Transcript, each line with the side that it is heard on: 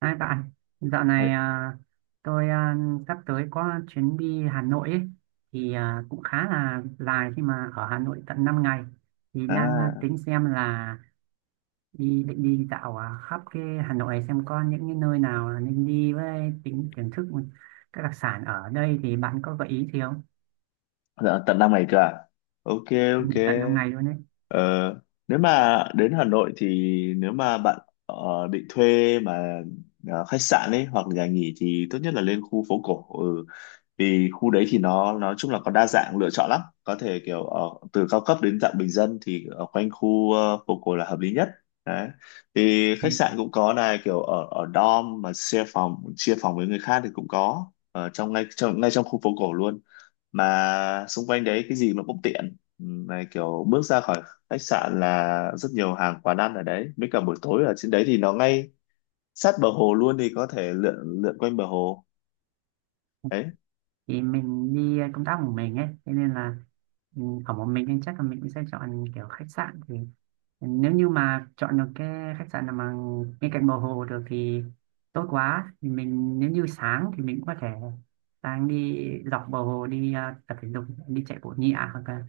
right: Hai bạn, dạo
left: Ê,
right: này tôi sắp tới có chuyến đi Hà Nội ấy, thì cũng khá là dài khi mà ở Hà Nội tận 5 ngày thì đang
left: à,
right: tính xem là định đi dạo khắp cái Hà Nội này xem có những cái nơi nào là nên đi với tính thưởng thức các đặc sản ở đây thì bạn có gợi ý gì không?
left: dạ, tận 5 ngày cơ à? Ok,
right: Ừ,
left: ok.
right: tận 5 ngày luôn đấy.
left: Ờ, nếu mà đến Hà Nội thì nếu mà bạn ờ, định thuê khách sạn ấy hoặc nhà nghỉ thì tốt nhất là lên khu phố cổ. Ừ. Vì khu đấy thì nó nói chung là có đa dạng lựa chọn lắm. Có thể kiểu từ cao cấp đến dạng bình dân thì ở quanh khu phố cổ là hợp lý nhất. Đấy. Thì
right: Ừ.
left: khách sạn cũng có này, kiểu ở ở dorm mà share phòng, chia phòng với người khác thì cũng có ở trong ngay trong khu phố cổ luôn, mà xung quanh đấy cái gì nó cũng tiện. Này kiểu bước ra khỏi khách sạn là rất nhiều hàng quán ăn ở đấy, với cả buổi tối ở trên đấy thì nó ngay sát bờ hồ luôn, thì có thể lượn lượn quanh bờ hồ đấy.
right: Thì mình đi công tác một mình ấy, thế nên là ừ, ở một mình nên chắc là mình cũng sẽ chọn kiểu khách sạn thì nếu như mà chọn được cái khách sạn nào mà bên cạnh bờ hồ được thì tốt quá thì mình nếu như sáng thì mình cũng có thể sáng đi dọc bờ hồ đi tập thể dục đi chạy bộ nhẹ hoặc là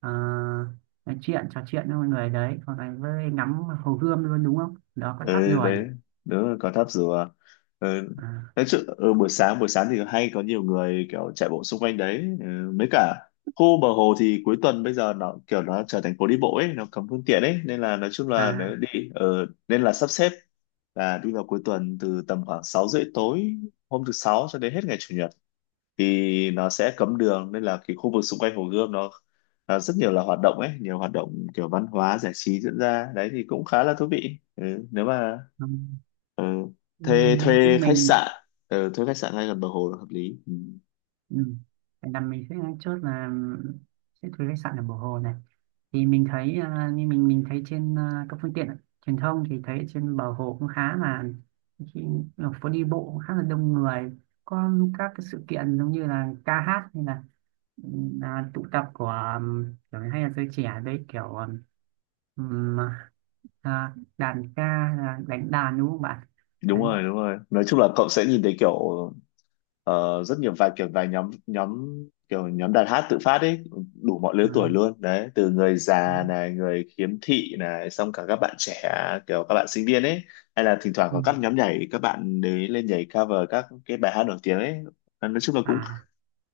right: ờ, nói chuyện trò chuyện với mọi người đấy hoặc là với ngắm hồ Gươm luôn đúng không, đó có tháp
left: Ừ,
right: Rùa nhỉ?
left: đấy, đúng là có tháp rùa. Ừ.
right: à,
left: Nói chứ ừ, buổi sáng, buổi sáng thì hay có nhiều người kiểu chạy bộ xung quanh đấy. Ừ. Mấy cả khu bờ hồ thì cuối tuần bây giờ nó kiểu nó trở thành phố đi bộ ấy, nó cấm phương tiện ấy, nên là nói chung là nếu
right: à
left: đi ừ, nên là sắp xếp là đi vào cuối tuần, từ tầm khoảng 6:30 tối hôm thứ sáu cho đến hết ngày chủ nhật, thì nó sẽ cấm đường, nên là cái khu vực xung quanh Hồ Gươm nó à, rất nhiều là hoạt động ấy, nhiều hoạt động kiểu văn hóa giải trí diễn ra đấy, thì cũng khá là thú vị. Ừ, nếu mà
right: ừ.
left: ừ, thuê thuê
right: nhưng
left: khách
right: mình
left: sạn, ừ, thuê khách sạn ngay gần bờ hồ là hợp lý. Ừ.
right: Ừ. Vậy là mình sẽ chốt là sẽ thuê khách sạn ở Bồ Hồ này, thì mình thấy như mình thấy trên các phương tiện truyền thông thì thấy trên Bờ Hồ cũng khá là khi ở phố đi bộ cũng khá là đông người, có các cái sự kiện giống như là ca hát hay là, ừ, là tụ tập của kiểu hay là giới trẻ đấy kiểu ừm, đàn ca là đánh đàn, đúng không bạn?
left: Đúng
right: Đấy,
left: rồi, đúng rồi, nói chung là cậu sẽ nhìn thấy kiểu ờ, rất nhiều, vài kiểu vài nhóm nhóm kiểu nhóm đàn hát tự phát ấy, đủ mọi lứa
right: ừ,
left: tuổi luôn đấy, từ người
right: đấy.
left: già này, người khiếm thị này, xong cả các bạn trẻ kiểu các bạn sinh viên ấy, hay là thỉnh thoảng
right: Ừ.
left: có các nhóm nhảy, các bạn đấy lên nhảy cover các cái bài hát nổi tiếng ấy, nói chung là cũng
right: à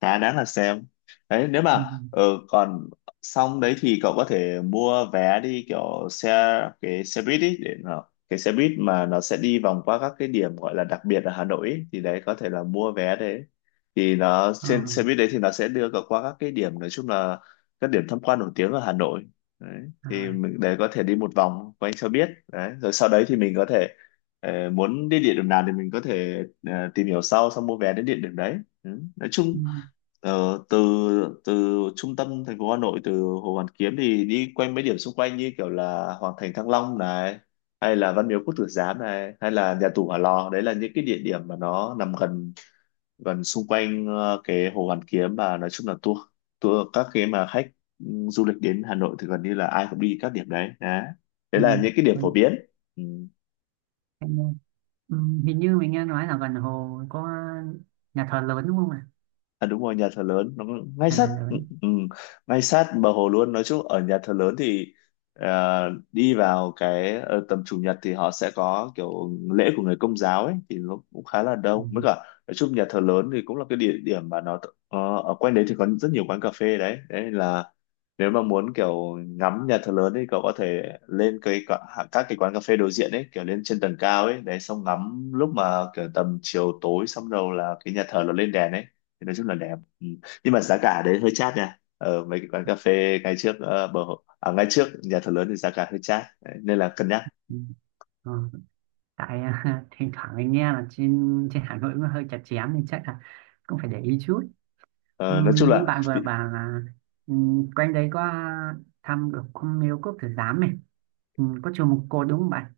left: khá đáng là xem đấy. Nếu
right: ừ.
left: mà ừ, còn xong đấy thì cậu có thể mua vé đi kiểu xe, cái xe buýt ý, để nó, cái xe buýt mà nó sẽ đi vòng qua các cái điểm gọi là đặc biệt ở Hà Nội ý, thì đấy có thể là mua vé đấy, thì nó
right: Ờ.
left: trên xe buýt đấy thì nó sẽ đưa cậu qua các cái điểm nói chung là các điểm tham quan nổi tiếng ở Hà Nội đấy, thì
right: à
left: mình đấy có thể đi một vòng quanh cho biết đấy, rồi sau đấy thì mình có thể muốn đi địa điểm nào thì mình có thể tìm hiểu sau xong mua vé đến địa điểm đấy. Ừ. Nói
right: ừ.
left: chung, ờ, từ từ trung tâm thành phố Hà Nội, từ Hồ Hoàn Kiếm thì đi quanh mấy điểm xung quanh như kiểu là Hoàng Thành Thăng Long này, hay là Văn Miếu Quốc Tử Giám này, hay là nhà tù Hỏa Lò, đấy là những cái địa điểm mà nó nằm gần, gần xung quanh cái Hồ Hoàn Kiếm, và nói chung là tour tour các cái mà khách ừ, du lịch đến Hà Nội thì gần như là ai cũng đi các điểm đấy. Đấy, đấy
right: Ừ,
left: là những cái điểm phổ
right: mình,
left: biến. Ừ.
right: em nghe. Ừ, hình như mình nghe nói là gần hồ có nhà thờ lớn đúng không ạ?
left: À đúng rồi, nhà thờ lớn nó ngay
right: Nhà
left: sát
right: thờ
left: ừ,
right: lớn.
left: ừ, ngay sát bờ hồ luôn. Nói chung ở nhà thờ lớn thì đi vào cái tầm chủ nhật thì họ sẽ có kiểu lễ của người công giáo ấy, thì nó cũng khá là
right: Ừ,
left: đông, mới cả nói chung nhà thờ lớn thì cũng là cái địa điểm mà nó ở quanh đấy thì có rất nhiều quán cà phê đấy. Đấy là nếu mà muốn kiểu ngắm nhà thờ lớn thì cậu có thể lên cái các cái quán cà phê đối diện ấy, kiểu lên trên tầng cao ấy, đấy xong ngắm lúc mà kiểu tầm chiều tối, xong đầu là cái nhà thờ nó lên đèn ấy thì nói chung là đẹp. Ừ. Nhưng mà giá cả đấy hơi chát nha, ở mấy cái quán cà phê ngay trước ngay trước nhà thờ lớn thì giá cả hơi chát đấy, nên là cân nhắc.
right: ừ. Ờ, tại thỉnh thoảng mình nghe là trên trên Hà Nội nó hơi chặt chém nên chắc là cũng phải để ý chút. Ừ,
left: Ờ, nói chung
right: như
left: là
right: bạn vừa bảo là ừ, quanh đấy có thăm được cung miếu quốc tử giám này, ừ, có chùa Một Cột đúng không bạn?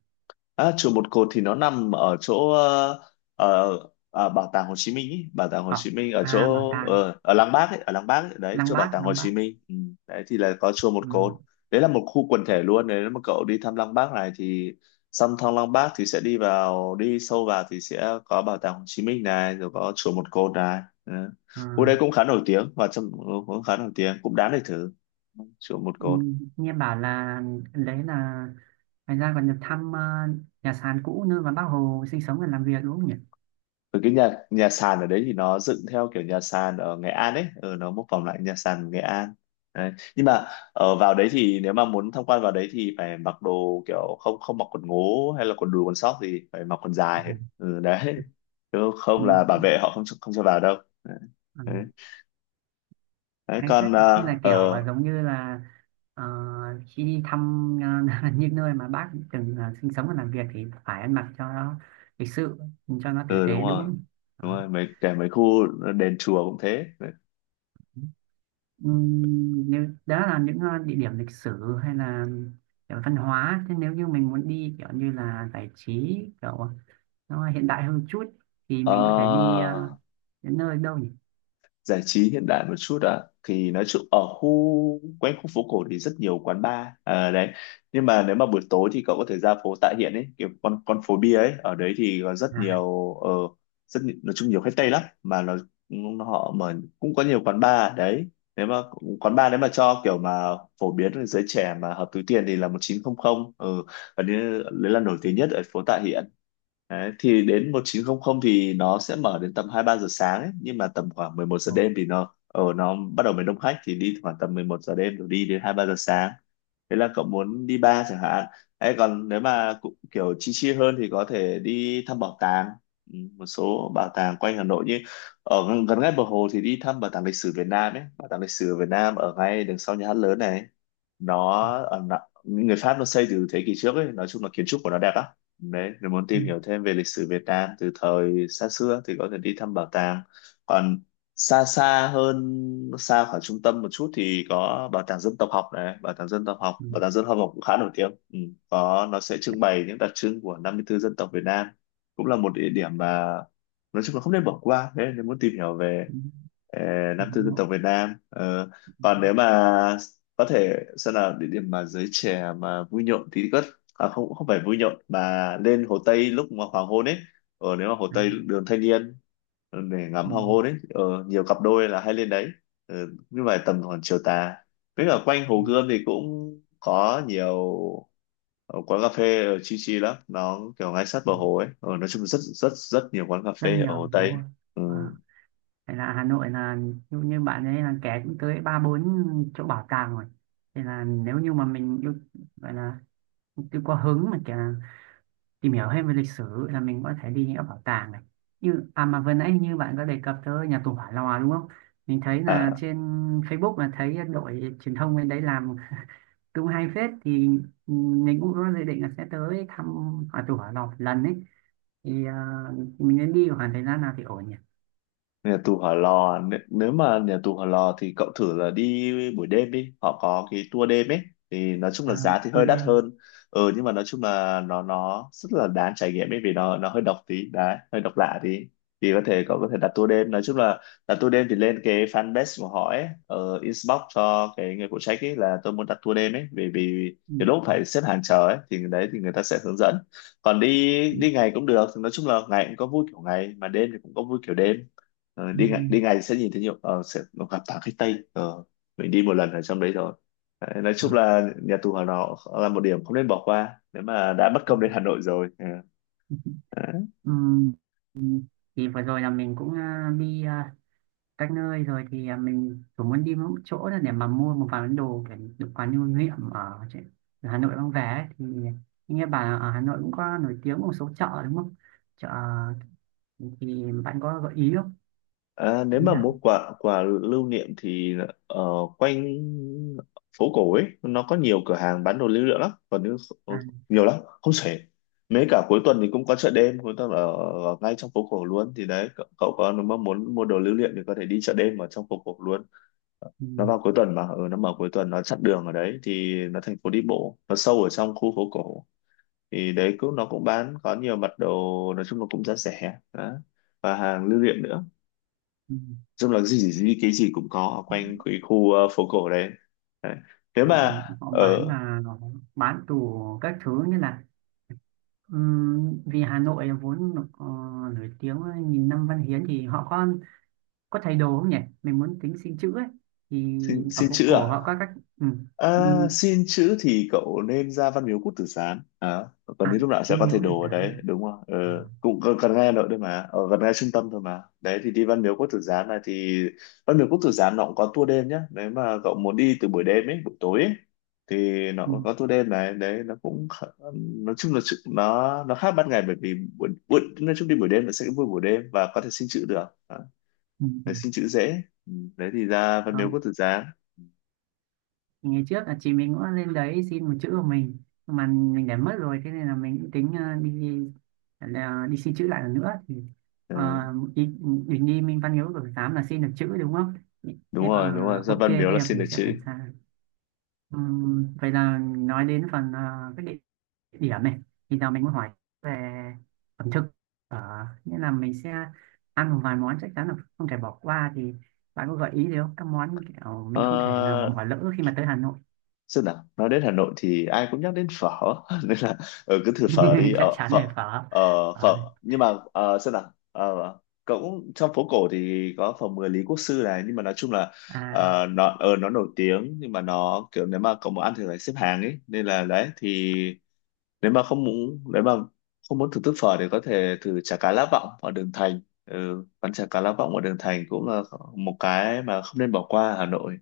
left: À, chùa Một Cột thì nó nằm ở chỗ ờ, bảo tàng Hồ Chí Minh ý. Bảo tàng Hồ
right: Ờ,
left: Chí Minh ở
right: bảo
left: chỗ
right: tàng
left: ở Lăng Bác ấy, ở Lăng Bác ấy, đấy
right: Lăng
left: chỗ bảo
right: Bác,
left: tàng Hồ
right: Lăng
left: Chí
right: Bác.
left: Minh. Ừ. Đấy thì là có chùa Một
right: Ừ,
left: Cột, đấy là một khu quần thể luôn, nếu mà cậu đi thăm Lăng Bác này thì xong thăm Lăng Bác thì sẽ đi vào, đi sâu vào thì sẽ có bảo tàng Hồ Chí Minh này, rồi có chùa Một Cột này. Ừ.
right: ờ.
left: Khu đấy cũng khá nổi tiếng và trong, cũng khá nổi tiếng, cũng đáng để thử, chùa Một
right: Ừ,
left: Cột.
right: nghe bảo là đấy là thành ra còn được thăm nhà sàn cũ nơi mà bác Hồ sinh sống và làm việc, đúng không nhỉ?
left: Rồi cái nhà nhà sàn ở đấy thì nó dựng theo kiểu nhà sàn ở Nghệ An ấy, ừ, nó mô phỏng lại nhà sàn Nghệ An. Đấy. Nhưng mà ở vào đấy thì nếu mà muốn tham quan vào đấy thì phải mặc đồ kiểu không, không mặc quần ngố hay là quần đùi quần sóc, thì phải mặc quần dài. Ừ, đấy. Chứ
right: Ừ,
left: không là bảo vệ họ không cho vào đâu. Đấy.
right: ừ,
left: Đấy. Đấy,
right: hay phết,
left: còn
right: thế là kiểu giống như là ờ, khi đi thăm những nơi mà bác từng sinh sống và làm việc thì phải ăn mặc cho nó lịch sự, cho nó tử
left: ừ, đúng
right: tế đúng
left: rồi.
right: không?
left: Đúng
right: Đó.
left: rồi, mấy kể mấy khu đền chùa cũng thế.
right: Ừ, nếu đó là những địa điểm lịch sử hay là kiểu văn hóa thế, nếu như mình muốn đi kiểu như là giải trí kiểu nó hiện đại hơn chút thì mình có thể đi
left: Ờ,
right: đến nơi đâu nhỉ?
left: giải trí hiện đại một chút ạ, thì nói chung ở khu quanh khu phố cổ thì rất nhiều quán bar, à, đấy, nhưng mà nếu mà buổi tối thì cậu có thể ra phố Tạ Hiện ấy, kiểu con phố bia ấy, ở đấy thì có rất
right: à
left: nhiều nói chung nhiều khách Tây lắm, mà nó họ mở cũng có nhiều quán bar đấy, nếu mà quán bar nếu mà cho kiểu mà phổ biến với giới trẻ mà hợp túi tiền thì là 1900, ừ, và đấy, đấy là nổi tiếng nhất ở phố Tạ Hiện. Đấy, thì đến 1900 thì nó sẽ mở đến tầm 2-3 giờ sáng ấy, nhưng mà tầm khoảng mười một giờ
right: Ồ.
left: đêm thì nó ở nó bắt đầu mới đông khách, thì đi khoảng tầm 11 giờ đêm rồi đi đến 2-3 giờ sáng. Thế là cậu muốn đi bar chẳng hạn. Ấy còn nếu mà cũng kiểu chi chi hơn thì có thể đi thăm bảo tàng. Ừ, một số bảo tàng quanh Hà Nội, như ở gần gần ngay bờ hồ thì đi thăm bảo tàng lịch sử Việt Nam ấy, bảo tàng lịch sử Việt Nam ở ngay đằng sau nhà hát lớn này. Nó ở, người Pháp nó xây từ thế kỷ trước ấy, nói chung là kiến trúc của nó đẹp lắm. Đấy, nếu muốn
right: Ừ.
left: tìm hiểu thêm về lịch sử Việt Nam từ thời xa xưa thì có thể đi thăm bảo tàng. Còn xa xa hơn, xa khỏi trung tâm một chút thì có bảo tàng dân tộc học này, bảo tàng dân tộc học,
right: Ừ.
left: bảo tàng dân tộc học cũng khá nổi tiếng. Ừ. Có nó sẽ trưng bày những đặc trưng của 54 dân tộc Việt Nam. Cũng là một địa điểm mà nói chung là không nên bỏ qua. Đấy, nếu muốn tìm hiểu về
right: Ừ.
left: ờ,
right: Hà
left: 54 dân
right: Nội.
left: tộc Việt Nam. Ờ, còn nếu mà có thể xem là địa điểm mà giới trẻ mà vui nhộn thì có, à, không, không phải Vui Nhộn mà lên Hồ Tây lúc mà hoàng hôn ấy, ờ, nếu mà Hồ
right: à,
left: Tây đường Thanh Niên để
right: ừ.
left: ngắm hoàng hôn ấy, ờ, nhiều cặp đôi là hay lên đấy. Ờ, nhưng mà tầm khoảng chiều tà với cả quanh
right: Ừ.
left: Hồ Gươm thì cũng có nhiều ờ, quán cà phê chill chill lắm, nó kiểu ngay sát bờ
right: Ừ.
left: hồ ấy. Ờ, nói chung rất rất rất nhiều quán cà
right: Rất
left: phê
right: nhiều,
left: ở Hồ
right: đúng
left: Tây.
right: rồi.
left: Ừ.
right: à, Phải, là Hà Nội là như bạn ấy là kẻ cũng tới ba bốn chỗ bảo tàng rồi, thì là nếu như mà mình yêu gọi là tôi có hứng mà kìa, tìm hiểu thêm về lịch sử là mình có thể đi những các bảo tàng này, như à mà vừa nãy như bạn có đề cập tới nhà tù Hỏa Lò đúng không. Mình thấy là
left: À,
right: trên Facebook là thấy đội truyền thông bên đấy làm cũng hay phết, thì ừ, mình cũng có dự định là sẽ tới thăm nhà tù Hỏa Lò một lần ấy, thì mình nên đi khoảng thời gian nào thì ổn nhỉ?
left: nhà tù Hỏa Lò nếu mà nhà tù Hỏa Lò thì cậu thử là đi buổi đêm đi, họ có cái tour đêm ấy. Thì nói chung
right: à,
left: là giá thì
right: tôi
left: hơi đắt
right: đêm.
left: hơn, ừ, nhưng mà nói chung là nó rất là đáng trải nghiệm ấy, vì nó hơi độc tí đấy, hơi độc lạ tí. Thì có thể cậu có thể đặt tour đêm, nói chung là đặt tour đêm thì lên cái fanpage của họ ấy, ở inbox cho cái người phụ trách ấy là tôi muốn đặt tour đêm ấy. Vì vì
right: Ừ,
left: cái lúc phải xếp hàng chờ ấy thì đấy thì người ta sẽ hướng dẫn. Còn đi
right: ừ,
left: đi ngày cũng được, nói chung là ngày cũng có vui kiểu ngày, mà đêm thì cũng có vui kiểu đêm. Ờ,
right: ừ,
left: đi ngày sẽ nhìn thấy nhiều, sẽ gặp toàn khách Tây. Ờ, mình đi một lần ở trong đấy rồi. Đấy, nói chung
right: à.
left: là nhà tù Hỏa Lò là một điểm không nên bỏ qua nếu mà đã bất công đến Hà Nội rồi. Ờ, đấy.
right: Ừ. Ừ. Thì vừa rồi là mình cũng đi các nơi rồi thì mình cũng muốn đi một chỗ là để mà mua một vài món đồ để được quán lưu niệm ở, trên- ở Hà Nội mang về ấy. Thì nghe bà ở Hà Nội cũng có nổi tiếng một số chợ đúng không, chợ thì bạn có gợi ý không,
left: Ờ, Nếu
right: ý
left: mà mua
right: nào?
left: quà quà lưu niệm thì ờ, quanh phố cổ ấy nó có nhiều cửa hàng bán đồ lưu niệm lắm, còn nếu
right: à,
left: nhiều lắm không xuể. Mấy cả cuối tuần thì cũng có chợ đêm cuối tuần ở ngay trong phố cổ luôn. Thì đấy cậu có, nếu mà muốn mua đồ lưu niệm thì có thể đi chợ đêm ở trong phố cổ luôn.
right: ừ,
left: Nó vào cuối tuần mà, ừ, nó mở cuối tuần, nó chặn đường ở đấy thì nó thành phố đi bộ, nó sâu ở trong khu phố cổ. Thì đấy cũng nó cũng bán có nhiều mặt đồ, nói chung là cũng giá rẻ đó, và hàng lưu niệm nữa. Nói
right: ừ.
left: chung là gì, gì gì cái gì cũng có ở quanh cái khu phố cổ đấy, đấy. Nếu
right: họ
left: mà
right: Họ bán
left: ở
right: là họ bán tủ các thứ như là vì Hà Nội vốn được, nổi tiếng với nghìn năm văn hiến thì họ có thầy đồ không nhỉ, mình muốn tính xin chữ ấy, thì ở
left: xin
right: phố
left: chữ
right: cổ
left: à?
right: họ có các ừ. Ừ.
left: À, xin chữ thì cậu nên ra Văn Miếu Quốc Tử Giám, à, còn
right: à
left: đến lúc nào
right: nó
left: sẽ có thầy
right: miếu thì
left: đồ ở
right: giá
left: đấy
right: mà
left: đúng không? Ờ,
right: à,
left: Cũng gần ngay Hà Nội thôi mà, ở gần ngay trung tâm thôi mà. Đấy thì đi Văn Miếu Quốc Tử Giám này thì Văn Miếu Quốc Tử Giám nó cũng có tour đêm nhá, nếu mà cậu muốn đi từ buổi đêm ấy, buổi tối ấy, thì nó
right: ừ.
left: cũng có tour đêm này đấy, nó cũng nói chung là nó khác ban ngày, bởi vì buổi nói chung đi buổi đêm nó sẽ vui buổi đêm và có thể xin chữ được, à,
right: Ừ. Ừ.
left: để xin chữ dễ. Ừ, đấy thì ra Văn Miếu
right: Đó.
left: Quốc Tử Giám.
right: Thì ngày trước là chị mình cũng lên đấy xin một chữ của mình, nhưng mà mình để mất rồi thế nên là mình cũng tính đi là đi xin chữ lại lần nữa thì
left: Ờ.
right: ờ, mình đi Minh Văn Miếu của tám là xin được chữ đúng không,
left: Đúng
right: thế,
left: rồi, đúng rồi, gia
right: ok
left: văn
right: thế
left: miếu là
right: là
left: xin được
right: mình sẽ
left: chữ.
right: phải sang. Vậy là nói đến phần quyết định điểm này thì giờ mình muốn hỏi về ẩm thực, ở nghĩa là mình sẽ ăn một vài món chắc chắn là không thể bỏ qua, thì bạn có gợi ý gì không, các món kiểu mình không thể nào mà
left: ờ,
right: bỏ lỡ khi mà tới Hà Nội?
left: xem nào, nói đến Hà Nội thì ai cũng nhắc đến phở nên là, ừ, cứ thử phở đi,
right: Chắc
left: ở
right: chắn
left: phở,
right: là phở.
left: ờ, phở,
right: Phở.
left: nhưng mà xem nào, ờ, cũng trong phố cổ thì có phở mười Lý Quốc Sư này, nhưng mà nói chung là,
right: à
left: nó nó nổi tiếng nhưng mà nó kiểu nếu mà cậu muốn ăn thì phải xếp hàng ấy, nên là đấy thì nếu mà không muốn, nếu mà không muốn thưởng thức phở thì có thể thử chả cá lá vọng ở đường Thành. Ừ, quán chả cá lá vọng ở đường Thành cũng là một cái mà không nên bỏ qua ở Hà Nội.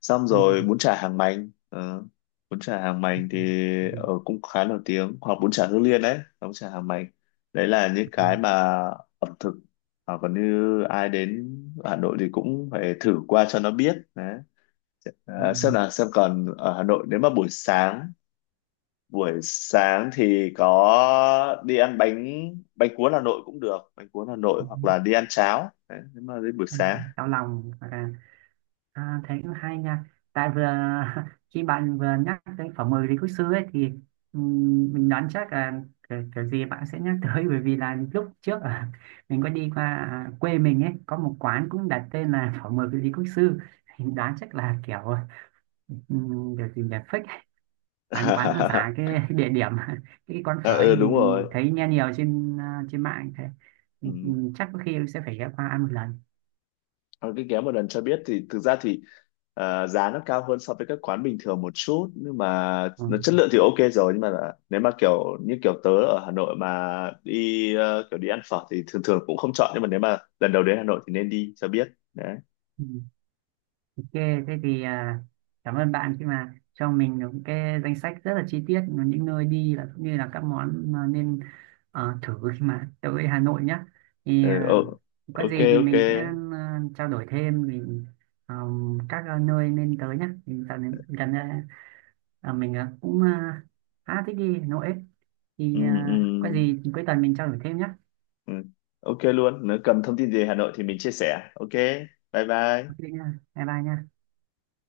left: Xong
right: ừ,
left: rồi bún chả Hàng Mành, bún chả Hàng Mành thì
right: ừ,
left: cũng khá nổi tiếng, hoặc bún chả Hương Liên. Đấy, bún chả Hàng Mành, đấy là những
right: ừ,
left: cái mà ẩm thực hoặc còn như ai đến Hà Nội thì cũng phải thử qua cho nó biết đấy. Ờ, xem nào, xem còn ở Hà Nội nếu mà buổi sáng, thì có đi ăn bánh bánh cuốn Hà Nội cũng được, bánh cuốn Hà Nội,
right: ừ, ừ,
left: hoặc là đi ăn cháo đấy, nếu mà đến buổi
right: ăn
left: sáng.
right: cháo lòng hoặc là. À, thế cũng hay nha. Tại vừa khi bạn vừa nhắc tới Phở 10 Lý Quốc Sư ấy thì mình đoán chắc là kiểu gì bạn sẽ nhắc tới, bởi vì là lúc trước ở mình có đi qua quê mình ấy có một quán cũng đặt tên là Phở 10 Lý Quốc Sư. Mình đoán chắc là kiểu kiểu gì nhỉ, fake, quán quán nó giả cái địa điểm, cái quán phở
left: Ờ,
right: ấy
left: ừ, đúng
right: mình
left: rồi,
right: thấy nghe nhiều trên trên mạng thế.
left: ừ.
right: Chắc có khi sẽ phải ghé qua ăn một lần.
left: Còn cái ghé một lần cho biết thì thực ra thì giá nó cao hơn so với các quán bình thường một chút, nhưng mà nó chất lượng thì ok rồi. Nhưng mà là, nếu mà kiểu như kiểu tớ ở Hà Nội mà đi, kiểu đi ăn phở thì thường thường cũng không chọn, nhưng mà nếu mà lần đầu đến Hà Nội thì nên đi cho biết. Đấy.
right: Ừ. Ok, thế thì cảm ơn bạn khi mà cho mình những cái danh sách rất là chi tiết những nơi đi và cũng như là các món mà nên thử khi mà tới Hà Nội nhé. Thì
left: Ờ, ừ,
right: có
left: ok
right: gì thì
left: ok.
right: mình sẽ trao đổi thêm vì các nơi nên tới nhé. Thì dạo này gần đây mình cũng khá thích đi Hà Nội ấy.
left: Ừ,
right: Thì
left: ừ.
right: có gì thì cuối tuần mình trao đổi thêm nhé.
left: Ừ. Ok luôn, nếu cần thông tin gì về Hà Nội thì mình chia sẻ. Ok, bye
right: Ok
left: bye.
right: nha, bye bye nha.